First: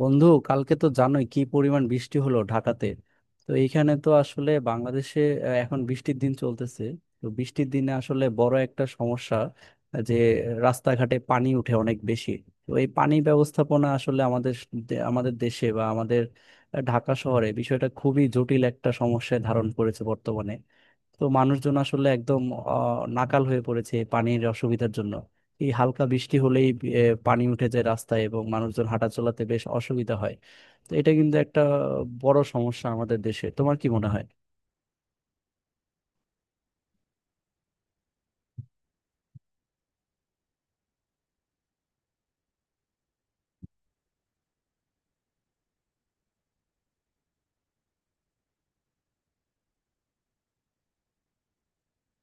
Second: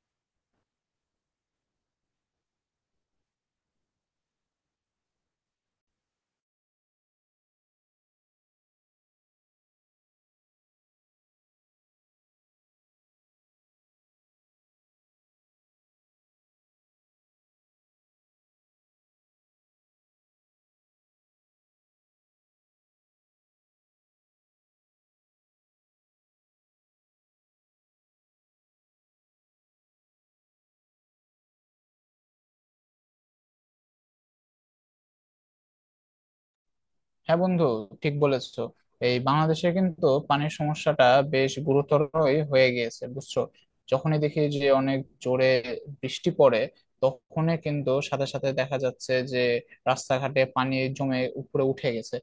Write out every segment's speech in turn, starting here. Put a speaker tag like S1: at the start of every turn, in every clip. S1: বন্ধু, কালকে তো জানোই কি পরিমাণ বৃষ্টি হলো ঢাকাতে। তো এইখানে তো আসলে বাংলাদেশে এখন বৃষ্টির দিন চলতেছে। তো বৃষ্টির দিনে আসলে বড় একটা সমস্যা, যে রাস্তাঘাটে পানি উঠে অনেক বেশি। তো এই পানি ব্যবস্থাপনা আসলে আমাদের দেশে বা আমাদের ঢাকা শহরে বিষয়টা খুবই জটিল একটা সমস্যায় ধারণ করেছে বর্তমানে। তো মানুষজন আসলে একদম নাকাল হয়ে পড়েছে এই পানির অসুবিধার জন্য। এই হালকা বৃষ্টি হলেই পানি উঠে যায় রাস্তায়, এবং মানুষজন হাঁটা চলাতে বেশ অসুবিধা হয়। তো এটা কিন্তু একটা বড় সমস্যা আমাদের দেশে। তোমার কি মনে হয়?
S2: হ্যাঁ বন্ধু, ঠিক বলেছো। এই বাংলাদেশে কিন্তু পানির সমস্যাটা বেশ গুরুতরই হয়ে গিয়েছে, বুঝছো। যখনই দেখি যে অনেক জোরে বৃষ্টি পড়ে, তখনই কিন্তু সাথে সাথে দেখা যাচ্ছে যে রাস্তাঘাটে পানি জমে উপরে উঠে গেছে।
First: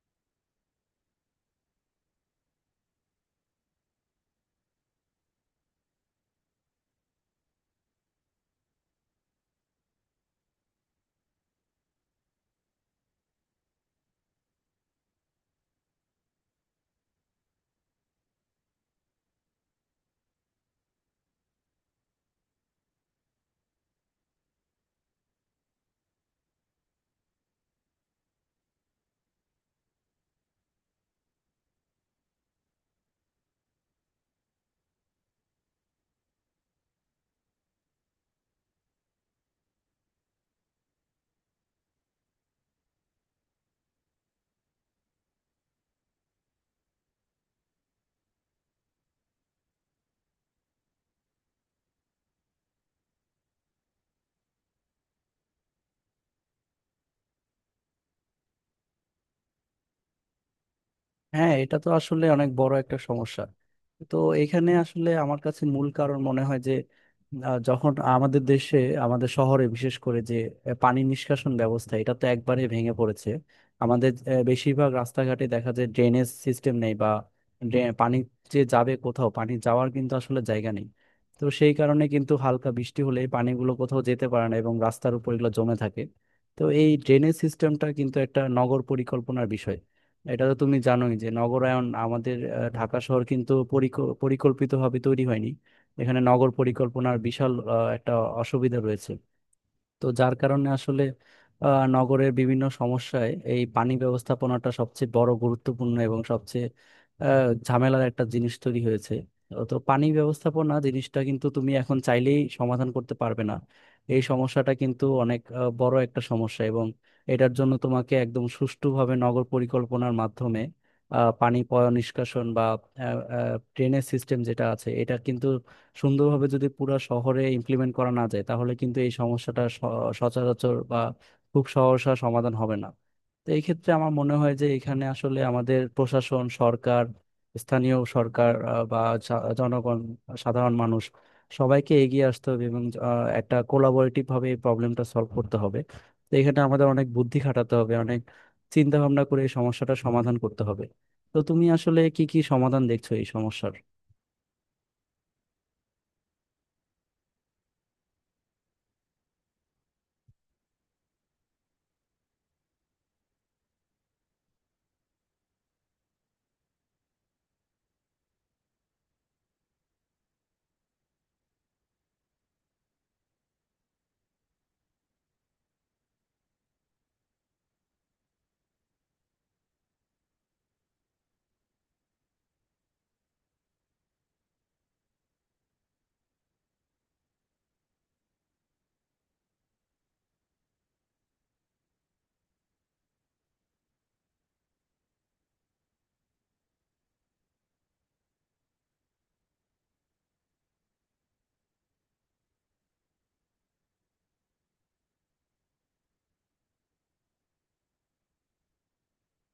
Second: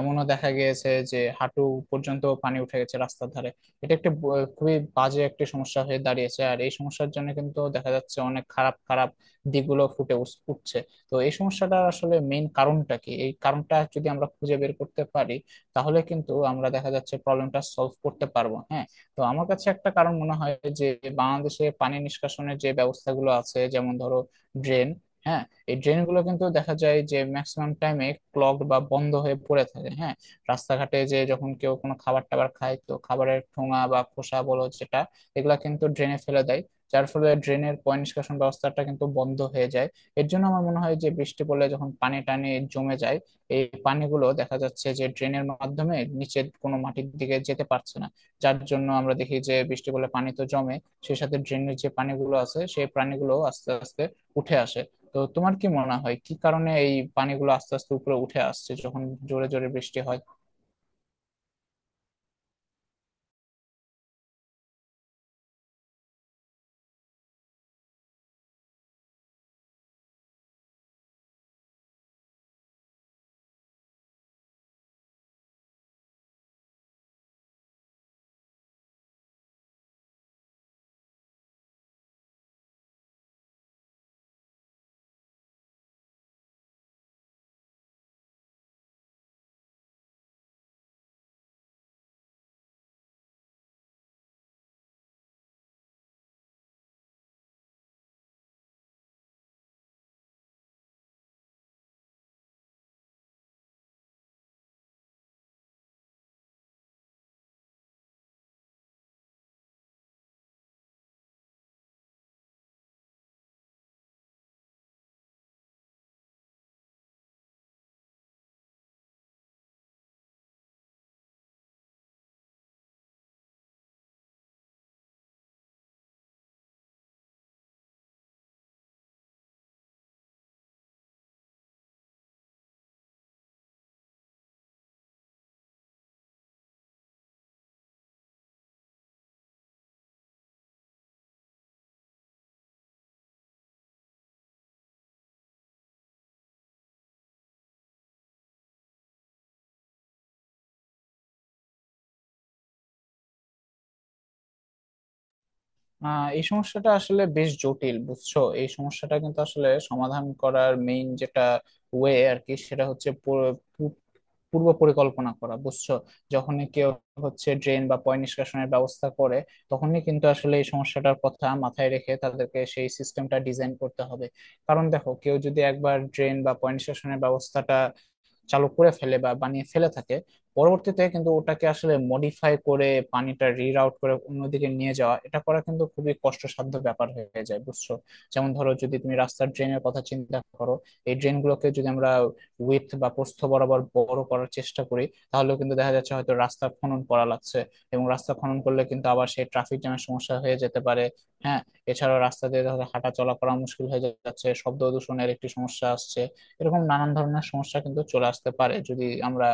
S2: এমনও দেখা গিয়েছে যে হাঁটু পর্যন্ত পানি উঠে গেছে রাস্তার ধারে। এটা একটা খুবই বাজে একটা সমস্যা হয়ে দাঁড়িয়েছে, আর এই সমস্যার জন্য কিন্তু দেখা যাচ্ছে অনেক খারাপ খারাপ দিকগুলো ফুটে উঠছে। তো এই সমস্যাটা আসলে মেইন কারণটা কি, এই কারণটা যদি আমরা খুঁজে বের করতে পারি, তাহলে কিন্তু আমরা দেখা যাচ্ছে প্রবলেমটা সলভ করতে পারবো। হ্যাঁ, তো আমার কাছে একটা কারণ মনে হয় যে বাংলাদেশে পানি নিষ্কাশনের যে ব্যবস্থাগুলো আছে, যেমন ধরো ড্রেন। হ্যাঁ, এই ড্রেনগুলো কিন্তু দেখা যায় যে ম্যাক্সিমাম টাইমে ক্লগ বা বন্ধ হয়ে পড়ে থাকে। হ্যাঁ, রাস্তাঘাটে যে যখন কেউ কোনো খাবার টাবার খায়, তো খাবারের ঠোঙা বা খোসা বলো যেটা, এগুলা কিন্তু ড্রেনে ফেলে দেয়, যার ফলে ড্রেনের পয় নিষ্কাশন ব্যবস্থাটা কিন্তু বন্ধ হয়ে যায়। এর জন্য আমার মনে হয় যে বৃষ্টি পড়লে যখন পানি টানে জমে যায়, এই পানিগুলো দেখা যাচ্ছে যে ড্রেনের মাধ্যমে নিচের কোনো মাটির দিকে যেতে পারছে না। যার জন্য আমরা দেখি যে বৃষ্টি পড়লে পানি তো জমে, সেই সাথে ড্রেনের যে পানিগুলো আছে সেই পানিগুলো আস্তে আস্তে উঠে আসে। তো তোমার কি মনে হয় কি কারণে এই পানিগুলো আস্তে আস্তে উপরে উঠে আসছে যখন জোরে জোরে বৃষ্টি হয়?
S1: হ্যাঁ, এটা তো আসলে অনেক বড় একটা সমস্যা। তো এখানে আসলে আমার কাছে মূল কারণ মনে হয় যে যখন আমাদের দেশে, আমাদের শহরে বিশেষ করে যে পানি নিষ্কাশন ব্যবস্থা, এটা তো একবারে ভেঙে পড়েছে। আমাদের বেশিরভাগ রাস্তাঘাটে দেখা যায় ড্রেনেজ সিস্টেম নেই, বা পানি যে যাবে কোথাও, পানি যাওয়ার কিন্তু আসলে জায়গা নেই। তো সেই কারণে কিন্তু হালকা বৃষ্টি হলে এই পানিগুলো কোথাও যেতে পারে না এবং রাস্তার উপর এগুলো জমে থাকে। তো এই ড্রেনেজ সিস্টেমটা কিন্তু একটা নগর পরিকল্পনার বিষয়। এটা তো তুমি জানোই যে নগরায়ন, আমাদের ঢাকা শহর কিন্তু পরিকল্পিত ভাবে তৈরি হয়নি। এখানে নগর পরিকল্পনার বিশাল একটা অসুবিধা রয়েছে। তো যার কারণে আসলে নগরের বিভিন্ন সমস্যায় এই পানি ব্যবস্থাপনাটা সবচেয়ে বড় গুরুত্বপূর্ণ এবং সবচেয়ে ঝামেলার একটা জিনিস তৈরি হয়েছে। তো পানি ব্যবস্থাপনা জিনিসটা কিন্তু তুমি এখন চাইলেই সমাধান করতে পারবে না। এই সমস্যাটা কিন্তু অনেক বড় একটা সমস্যা, এবং এটার জন্য তোমাকে একদম সুষ্ঠুভাবে নগর পরিকল্পনার মাধ্যমে পানি পয় নিষ্কাশন বা ড্রেনেজ সিস্টেম যেটা আছে এটা কিন্তু সুন্দরভাবে যদি পুরো শহরে ইমপ্লিমেন্ট করা না যায়, তাহলে কিন্তু এই সচরাচর বা খুব সহসা সমাধান হবে না। তো এই ক্ষেত্রে আমার মনে হয় যে এখানে আসলে আমাদের প্রশাসন, সরকার, স্থানীয় সরকার, বা জনগণ, সাধারণ মানুষ সবাইকে এগিয়ে আসতে হবে, এবং একটা কোলাবোরেটিভ ভাবে এই প্রবলেমটা সলভ করতে হবে। তো এখানে আমাদের অনেক বুদ্ধি খাটাতে হবে, অনেক চিন্তা ভাবনা করে এই সমস্যাটা সমাধান করতে হবে। তো তুমি আসলে কি কি সমাধান দেখছো এই সমস্যার?
S2: এই সমস্যাটা আসলে বেশ জটিল, বুঝছো। এই সমস্যাটা কিন্তু আসলে সমাধান করার মেইন যেটা ওয়ে আর কি, সেটা হচ্ছে পূর্ব পরিকল্পনা করা, বুঝছো। যখনই কেউ হচ্ছে ড্রেন বা পয় নিষ্কাশনের ব্যবস্থা করে, তখনই কিন্তু আসলে এই সমস্যাটার কথা মাথায় রেখে তাদেরকে সেই সিস্টেমটা ডিজাইন করতে হবে। কারণ দেখো, কেউ যদি একবার ড্রেন বা পয় নিষ্কাশনের ব্যবস্থাটা চালু করে ফেলে বা বানিয়ে ফেলে থাকে, পরবর্তীতে কিন্তু ওটাকে আসলে মডিফাই করে পানিটা রিরাউট করে অন্যদিকে নিয়ে যাওয়া, এটা করা কিন্তু খুবই কষ্টসাধ্য ব্যাপার হয়ে যায়, বুঝছো। যেমন ধরো, যদি তুমি রাস্তার ড্রেনের কথা চিন্তা করো, এই ড্রেনগুলোকে যদি আমরা উইথ বা প্রস্থ বরাবর বড় করার চেষ্টা করি, তাহলে কিন্তু দেখা যাচ্ছে হয়তো রাস্তা খনন করা লাগছে। এবং রাস্তা খনন করলে কিন্তু আবার সেই ট্রাফিক জ্যামের সমস্যা হয়ে যেতে পারে। হ্যাঁ, এছাড়াও রাস্তা দিয়ে ধরো হাঁটা চলা করা মুশকিল হয়ে যাচ্ছে, শব্দ দূষণের একটি সমস্যা আসছে। এরকম নানান ধরনের সমস্যা কিন্তু চলে আসতে পারে যদি আমরা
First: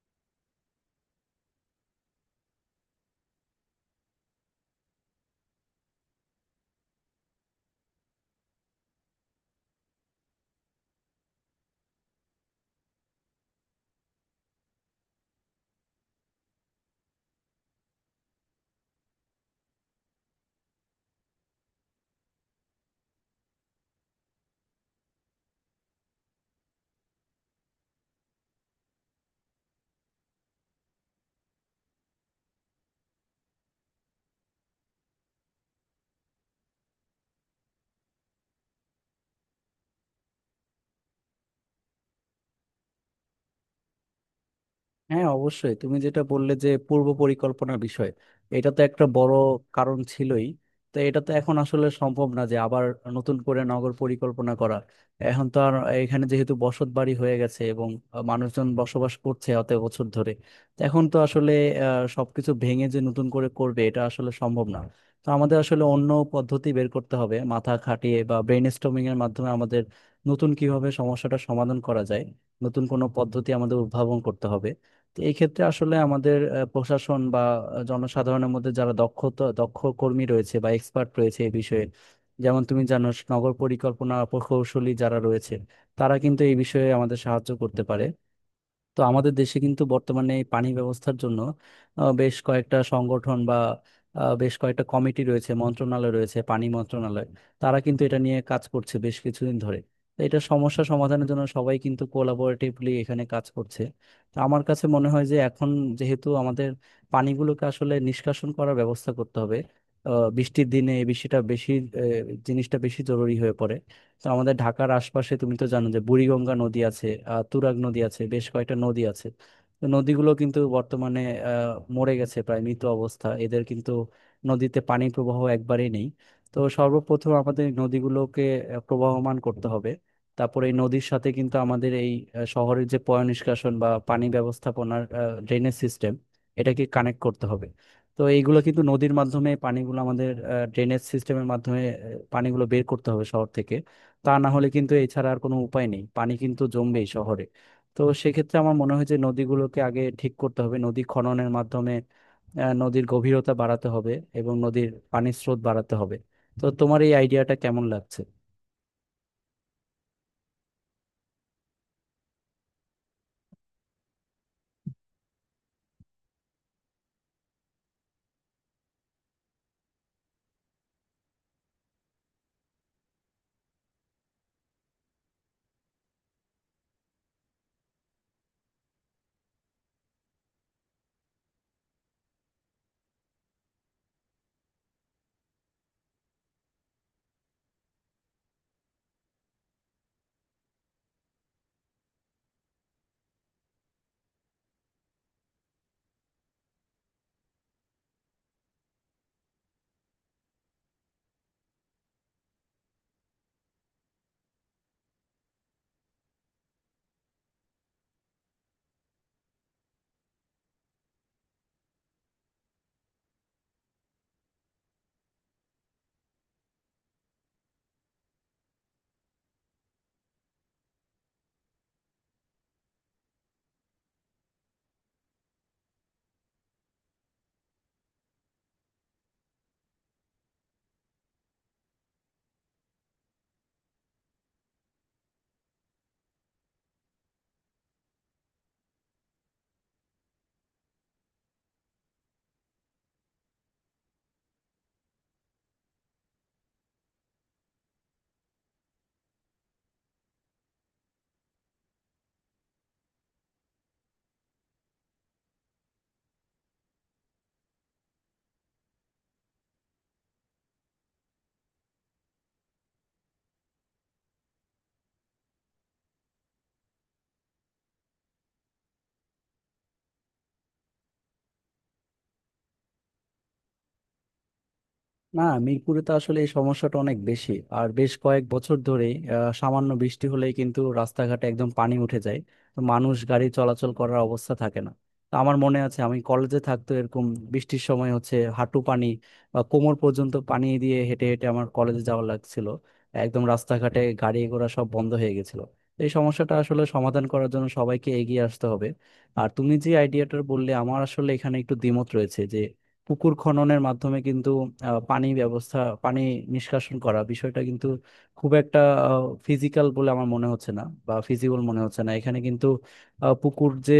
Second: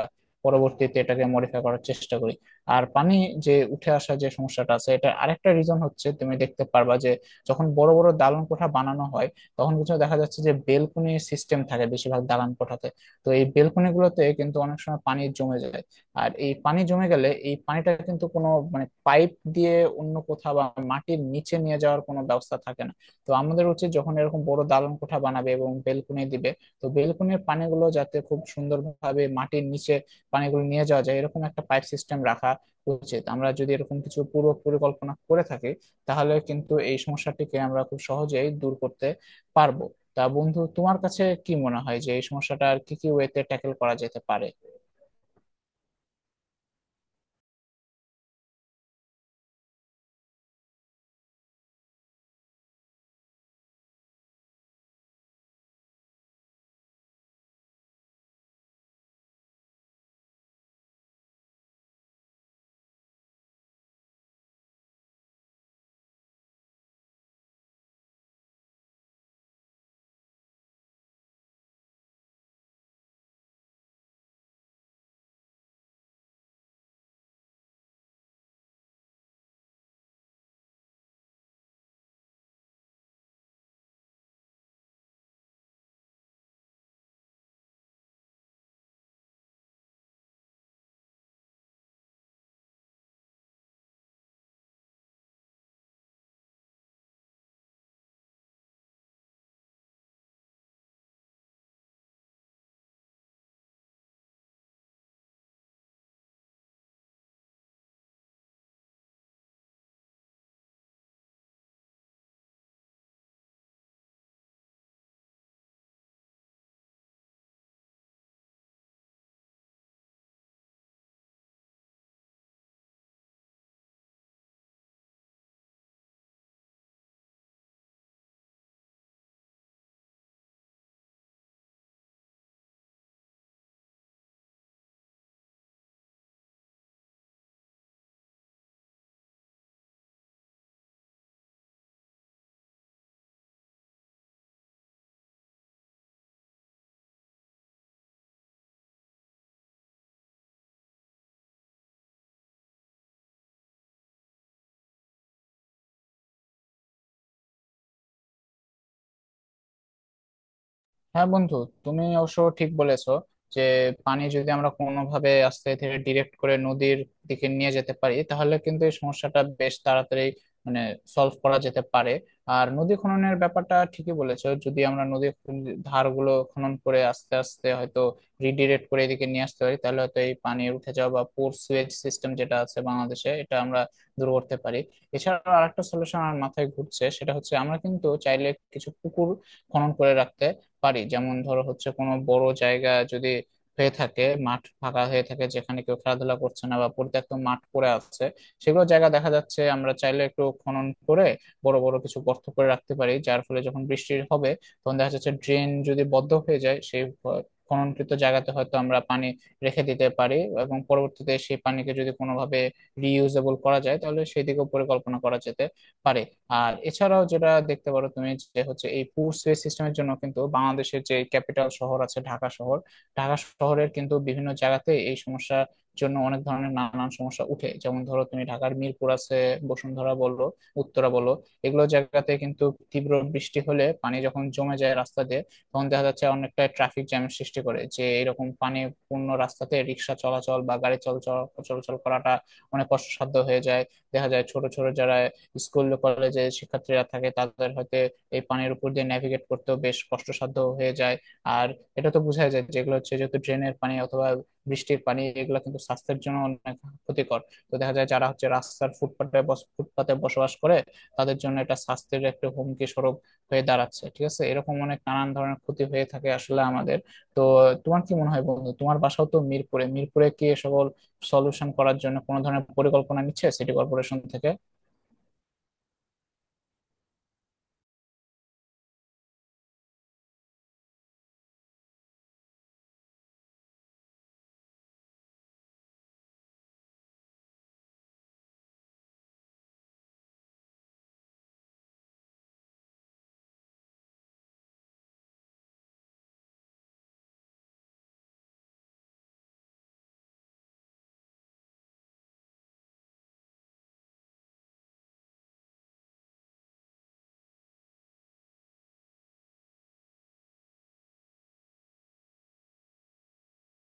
S2: পরবর্তীতে এটাকে মডিফাই করার চেষ্টা করি। আর পানি যে উঠে আসা যে সমস্যাটা আছে, এটা আরেকটা রিজন হচ্ছে, তুমি দেখতে পারবা যে যখন বড় বড় দালান কোঠা বানানো হয়, তখন কিছু দেখা যাচ্ছে যে বেলকনি সিস্টেম থাকে বেশিরভাগ দালান কোঠাতে। তো এই বেলকনি গুলোতে কিন্তু অনেক সময় পানি জমে যায়। আর এই পানি জমে গেলে এই পানিটা কিন্তু কোনো মানে পাইপ দিয়ে অন্য কোথাও বা মাটির নিচে নিয়ে যাওয়ার কোনো ব্যবস্থা থাকে না। তো আমাদের উচিত, যখন এরকম বড় দালান কোঠা বানাবে এবং বেলকনি দিবে, তো বেলকনির পানিগুলো যাতে খুব সুন্দরভাবে মাটির নিচে পানিগুলো নিয়ে যাওয়া যায়, এরকম একটা পাইপ সিস্টেম রাখা উচিত। আমরা যদি এরকম কিছু পূর্ব পরিকল্পনা করে থাকি, তাহলে কিন্তু এই সমস্যাটিকে আমরা খুব সহজেই দূর করতে পারবো। তা বন্ধু, তোমার কাছে কি মনে হয় যে এই সমস্যাটা আর কি কি ওয়েতে ট্যাকেল করা যেতে পারে?
S1: হ্যাঁ, অবশ্যই তুমি যেটা বললে যে পূর্ব পরিকল্পনা বিষয়, এটা তো একটা বড় কারণ ছিলই। তো এটা তো এখন আসলে সম্ভব না যে আবার নতুন করে নগর পরিকল্পনা করা। এখন তো আর এখানে যেহেতু বসত বাড়ি হয়ে গেছে এবং মানুষজন বসবাস করছে অত বছর ধরে, তো এখন তো আসলে সবকিছু ভেঙে যে নতুন করে করবে এটা আসলে সম্ভব না। তো আমাদের আসলে অন্য পদ্ধতি বের করতে হবে মাথা খাটিয়ে বা ব্রেন স্টর্মিং এর মাধ্যমে। আমাদের নতুন কিভাবে সমস্যাটা সমাধান করা যায়, নতুন কোনো পদ্ধতি আমাদের উদ্ভাবন করতে হবে। তো এই ক্ষেত্রে আসলে আমাদের প্রশাসন বা জনসাধারণের মধ্যে যারা দক্ষতা দক্ষ কর্মী রয়েছে বা এক্সপার্ট রয়েছে এই বিষয়ে, যেমন তুমি জানো নগর পরিকল্পনা প্রকৌশলী যারা রয়েছে, তারা কিন্তু এই বিষয়ে আমাদের সাহায্য করতে পারে। তো আমাদের দেশে কিন্তু বর্তমানে এই পানি ব্যবস্থার জন্য বেশ কয়েকটা সংগঠন বা বেশ কয়েকটা কমিটি রয়েছে, মন্ত্রণালয় রয়েছে, পানি মন্ত্রণালয়। তারা কিন্তু এটা নিয়ে কাজ করছে বেশ কিছুদিন ধরে। তো এটা সমস্যা সমাধানের জন্য সবাই কিন্তু কোলাবোরেটিভলি এখানে কাজ করছে। তো আমার কাছে মনে হয় যে এখন যেহেতু আমাদের পানিগুলোকে আসলে নিষ্কাশন করার ব্যবস্থা করতে হবে, বৃষ্টির দিনে এই বৃষ্টিটা বেশি, আহ, জিনিসটা বেশি জরুরি হয়ে পড়ে। তো আমাদের ঢাকার আশপাশে তুমি তো জানো যে বুড়িগঙ্গা নদী আছে, তুরাগ নদী আছে, বেশ কয়েকটা নদী আছে। তো নদীগুলো কিন্তু বর্তমানে মরে গেছে, প্রায় মৃত অবস্থা এদের কিন্তু। নদীতে পানির প্রবাহ একবারেই নেই। তো সর্বপ্রথম আমাদের এই নদীগুলোকে প্রবাহমান করতে হবে। তারপরে এই নদীর সাথে কিন্তু আমাদের এই শহরের যে পয় নিষ্কাশন বা পানি ব্যবস্থাপনার ড্রেনেজ সিস্টেম, এটাকে কানেক্ট করতে হবে। তো এইগুলো কিন্তু নদীর মাধ্যমে পানিগুলো আমাদের ড্রেনেজ সিস্টেমের মাধ্যমে পানিগুলো বের করতে হবে শহর থেকে। তা না হলে কিন্তু এছাড়া আর কোনো উপায় নেই, পানি কিন্তু জমবেই শহরে। তো সেক্ষেত্রে আমার মনে হয় যে নদীগুলোকে আগে ঠিক করতে হবে নদী খননের মাধ্যমে। নদীর গভীরতা বাড়াতে হবে, এবং নদীর পানির স্রোত বাড়াতে হবে। তো তোমার এই আইডিয়াটা কেমন লাগছে?
S2: হ্যাঁ বন্ধু, তুমি অবশ্য ঠিক বলেছো যে পানি যদি আমরা কোনোভাবে আস্তে ধীরে ডিরেক্ট করে নদীর দিকে নিয়ে যেতে পারি, তাহলে কিন্তু এই সমস্যাটা বেশ তাড়াতাড়ি মানে সলভ করা যেতে পারে। আর নদী খননের ব্যাপারটা ঠিকই বলেছো, যদি আমরা নদীর ধারগুলো খনন করে আস্তে আস্তে হয়তো রিডিরেক্ট করে এদিকে নিয়ে আসতে পারি, তাহলে হয়তো এই পানি উঠে যাওয়া বা পোর সুয়েজ সিস্টেম যেটা আছে বাংলাদেশে, এটা আমরা দূর করতে পারি। এছাড়াও আরেকটা সলিউশন আমার মাথায় ঘুরছে, সেটা হচ্ছে আমরা কিন্তু চাইলে কিছু পুকুর খনন করে রাখতে পারি। যেমন ধরো হচ্ছে, কোনো বড় জায়গা যদি হয়ে থাকে, মাঠ ফাঁকা হয়ে থাকে যেখানে কেউ খেলাধুলা করছে না বা পরিত্যক্ত মাঠ পড়ে আছে, সেগুলো জায়গা দেখা যাচ্ছে আমরা চাইলে একটু খনন করে বড় বড় কিছু গর্ত করে রাখতে পারি। যার ফলে যখন বৃষ্টি হবে, তখন দেখা যাচ্ছে ড্রেন যদি বদ্ধ হয়ে যায়, সেই খননকৃত জায়গাতে হয়তো আমরা পানি রেখে দিতে পারি। এবং পরবর্তীতে সেই পানিকে যদি কোনোভাবে রিইউজেবল করা যায়, তাহলে সেদিকেও পরিকল্পনা করা যেতে পারে। আর এছাড়াও যেটা দেখতে পারো তুমি, যে হচ্ছে এই পুশ ওয়ে সিস্টেমের জন্য কিন্তু বাংলাদেশের যে ক্যাপিটাল শহর আছে ঢাকা শহর, ঢাকা শহরের কিন্তু বিভিন্ন জায়গাতে এই সমস্যার জন্য অনেক ধরনের নানান সমস্যা উঠে। যেমন ধরো তুমি, ঢাকার মিরপুর আছে, বসুন্ধরা বললো, উত্তরা বললো, এগুলো জায়গাতে কিন্তু তীব্র বৃষ্টি হলে পানি যখন জমে যায় রাস্তা দিয়ে, তখন দেখা যাচ্ছে অনেকটা ট্রাফিক জ্যামের সৃষ্টি করে যে এরকম পানি পূর্ণ রাস্তাতে রিক্সা চলাচল বা গাড়ি চলাচল চলাচল করাটা অনেক কষ্টসাধ্য হয়ে যায়। দেখা যায় ছোট ছোট যারা স্কুল কলেজে শিক্ষার্থীরা থাকে, তাদের হয়তো এই পানির উপর দিয়ে ন্যাভিগেট করতেও বেশ কষ্টসাধ্য হয়ে যায়। আর এটা তো বোঝাই যায়, যেগুলো হচ্ছে যেহেতু ড্রেনের পানি অথবা বৃষ্টির পানি, এগুলো কিন্তু স্বাস্থ্যের জন্য অনেক ক্ষতিকর। তো দেখা যায় যারা হচ্ছে রাস্তার ফুটপাতে ফুটপাতে বসবাস করে, তাদের জন্য এটা স্বাস্থ্যের একটা হুমকি স্বরূপ হয়ে দাঁড়াচ্ছে। ঠিক আছে, এরকম অনেক নানান ধরনের ক্ষতি হয়ে থাকে আসলে আমাদের। তো তোমার কি মনে হয় বন্ধু, তোমার বাসাও তো মিরপুরে, মিরপুরে কি এ সকল সলিউশন করার জন্য কোনো ধরনের পরিকল্পনা নিচ্ছে সিটি কর্পোরেশন থেকে?
S1: না, মিরপুরে তো আসলে এই সমস্যাটা অনেক বেশি। আর বেশ কয়েক বছর ধরেই সামান্য বৃষ্টি হলেই কিন্তু রাস্তাঘাটে একদম পানি উঠে যায়। তো মানুষ গাড়ি চলাচল করার অবস্থা থাকে না। তো আমার মনে আছে আমি কলেজে থাকতো এরকম বৃষ্টির সময় হচ্ছে হাঁটু পানি বা কোমর পর্যন্ত পানি দিয়ে হেঁটে হেঁটে আমার কলেজে যাওয়া লাগছিল। একদম রাস্তাঘাটে গাড়ি ঘোড়া সব বন্ধ হয়ে গেছিল। তো এই সমস্যাটা আসলে সমাধান করার জন্য সবাইকে এগিয়ে আসতে হবে। আর তুমি যে আইডিয়াটা বললে, আমার আসলে এখানে একটু দ্বিমত রয়েছে যে পুকুর খননের মাধ্যমে কিন্তু আহ, পানি ব্যবস্থা পানি নিষ্কাশন করা বিষয়টা কিন্তু খুব একটা ফিজিক্যাল বলে আমার মনে হচ্ছে না, বা ফিজিবল মনে হচ্ছে না। এখানে কিন্তু পুকুর যে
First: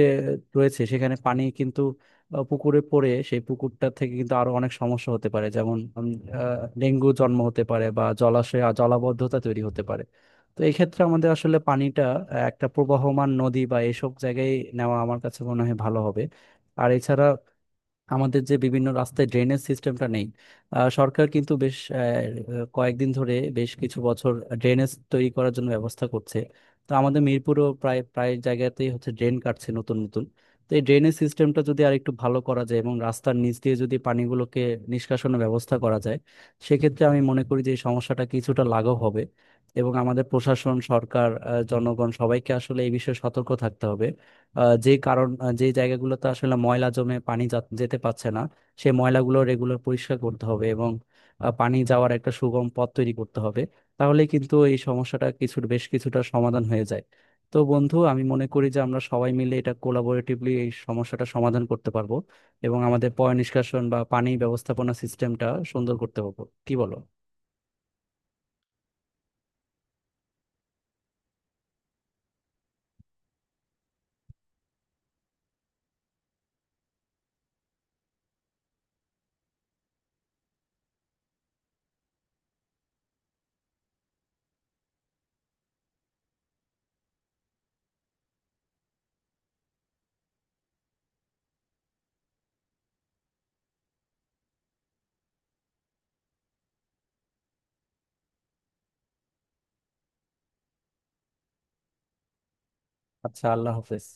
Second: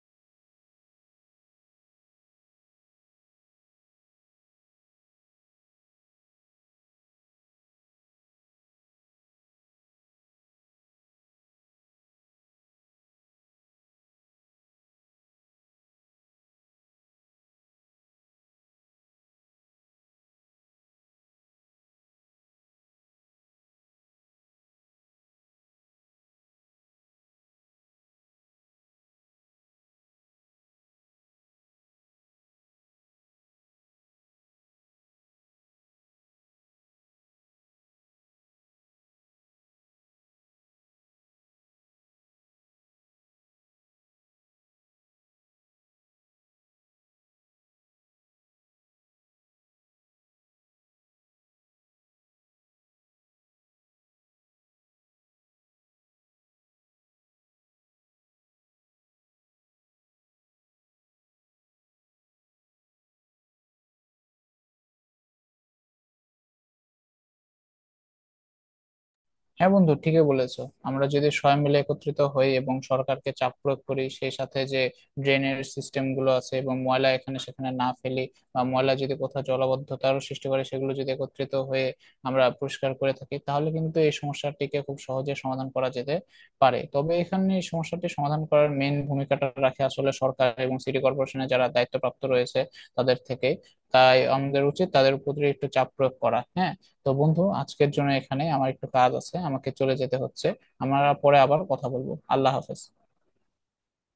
S1: রয়েছে সেখানে পানি কিন্তু পুকুরে পড়ে, সেই পুকুরটা থেকে কিন্তু আরো অনেক সমস্যা হতে পারে, যেমন ডেঙ্গু জন্ম হতে পারে, বা জলাশয় আর জলাবদ্ধতা তৈরি হতে পারে। তো এই ক্ষেত্রে আমাদের আসলে পানিটা একটা প্রবাহমান নদী বা এসব জায়গায় নেওয়া আমার কাছে মনে হয় ভালো হবে। আর এছাড়া আমাদের যে বিভিন্ন রাস্তায় ড্রেনেজ সিস্টেমটা নেই, সরকার কিন্তু বেশ কয়েকদিন ধরে, বেশ কিছু বছর ড্রেনেজ তৈরি করার জন্য ব্যবস্থা করছে। তো আমাদের মিরপুরও প্রায় প্রায় জায়গাতেই হচ্ছে ড্রেন কাটছে নতুন নতুন। তো এই ড্রেনেজ সিস্টেমটা যদি আর একটু ভালো করা যায় এবং রাস্তার নিচ দিয়ে যদি পানিগুলোকে নিষ্কাশনের ব্যবস্থা করা যায়, সেক্ষেত্রে আমি মনে করি যে এই সমস্যাটা কিছুটা লাঘব হবে। এবং আমাদের প্রশাসন, সরকার, জনগণ সবাইকে আসলে এই বিষয়ে সতর্ক থাকতে হবে। আহ, যে কারণ আহ, যে জায়গাগুলোতে আসলে ময়লা জমে পানি যেতে পারছে না, সেই ময়লাগুলো রেগুলার পরিষ্কার করতে হবে, এবং পানি যাওয়ার একটা সুগম পথ তৈরি করতে হবে। তাহলে কিন্তু এই সমস্যাটা বেশ কিছুটা সমাধান হয়ে যায়। তো বন্ধু, আমি মনে করি যে আমরা সবাই মিলে এটা কোলাবোরেটিভলি এই সমস্যাটা সমাধান করতে পারবো, এবং আমাদের পয় নিষ্কাশন বা পানি ব্যবস্থাপনা সিস্টেমটা সুন্দর করতে পারবো। কি বলো?
S2: হ্যাঁ বন্ধু, ঠিকই বলেছো। আমরা যদি সবাই মিলে একত্রিত হই এবং সরকারকে চাপ প্রয়োগ করি, সেই সাথে যে ড্রেনের সিস্টেম গুলো আছে এবং ময়লা এখানে সেখানে না ফেলি বা ময়লা যদি কোথাও জলাবদ্ধতারও সৃষ্টি করে, সেগুলো যদি একত্রিত হয়ে আমরা পরিষ্কার করে থাকি, তাহলে কিন্তু এই সমস্যাটিকে খুব সহজে সমাধান করা যেতে পারে। তবে এখানে এই সমস্যাটি সমাধান করার মেন ভূমিকাটা রাখে আসলে সরকার এবং সিটি কর্পোরেশনে যারা দায়িত্বপ্রাপ্ত রয়েছে তাদের থেকে। তাই আমাদের উচিত তাদের উপর একটু চাপ প্রয়োগ করা। হ্যাঁ, তো বন্ধু, আজকের জন্য এখানে আমার একটু কাজ আছে, আমাকে চলে যেতে হচ্ছে। আমরা পরে আবার কথা বলবো। আল্লাহ হাফেজ।
S1: আচ্ছা, আল্লাহ হাফেজ।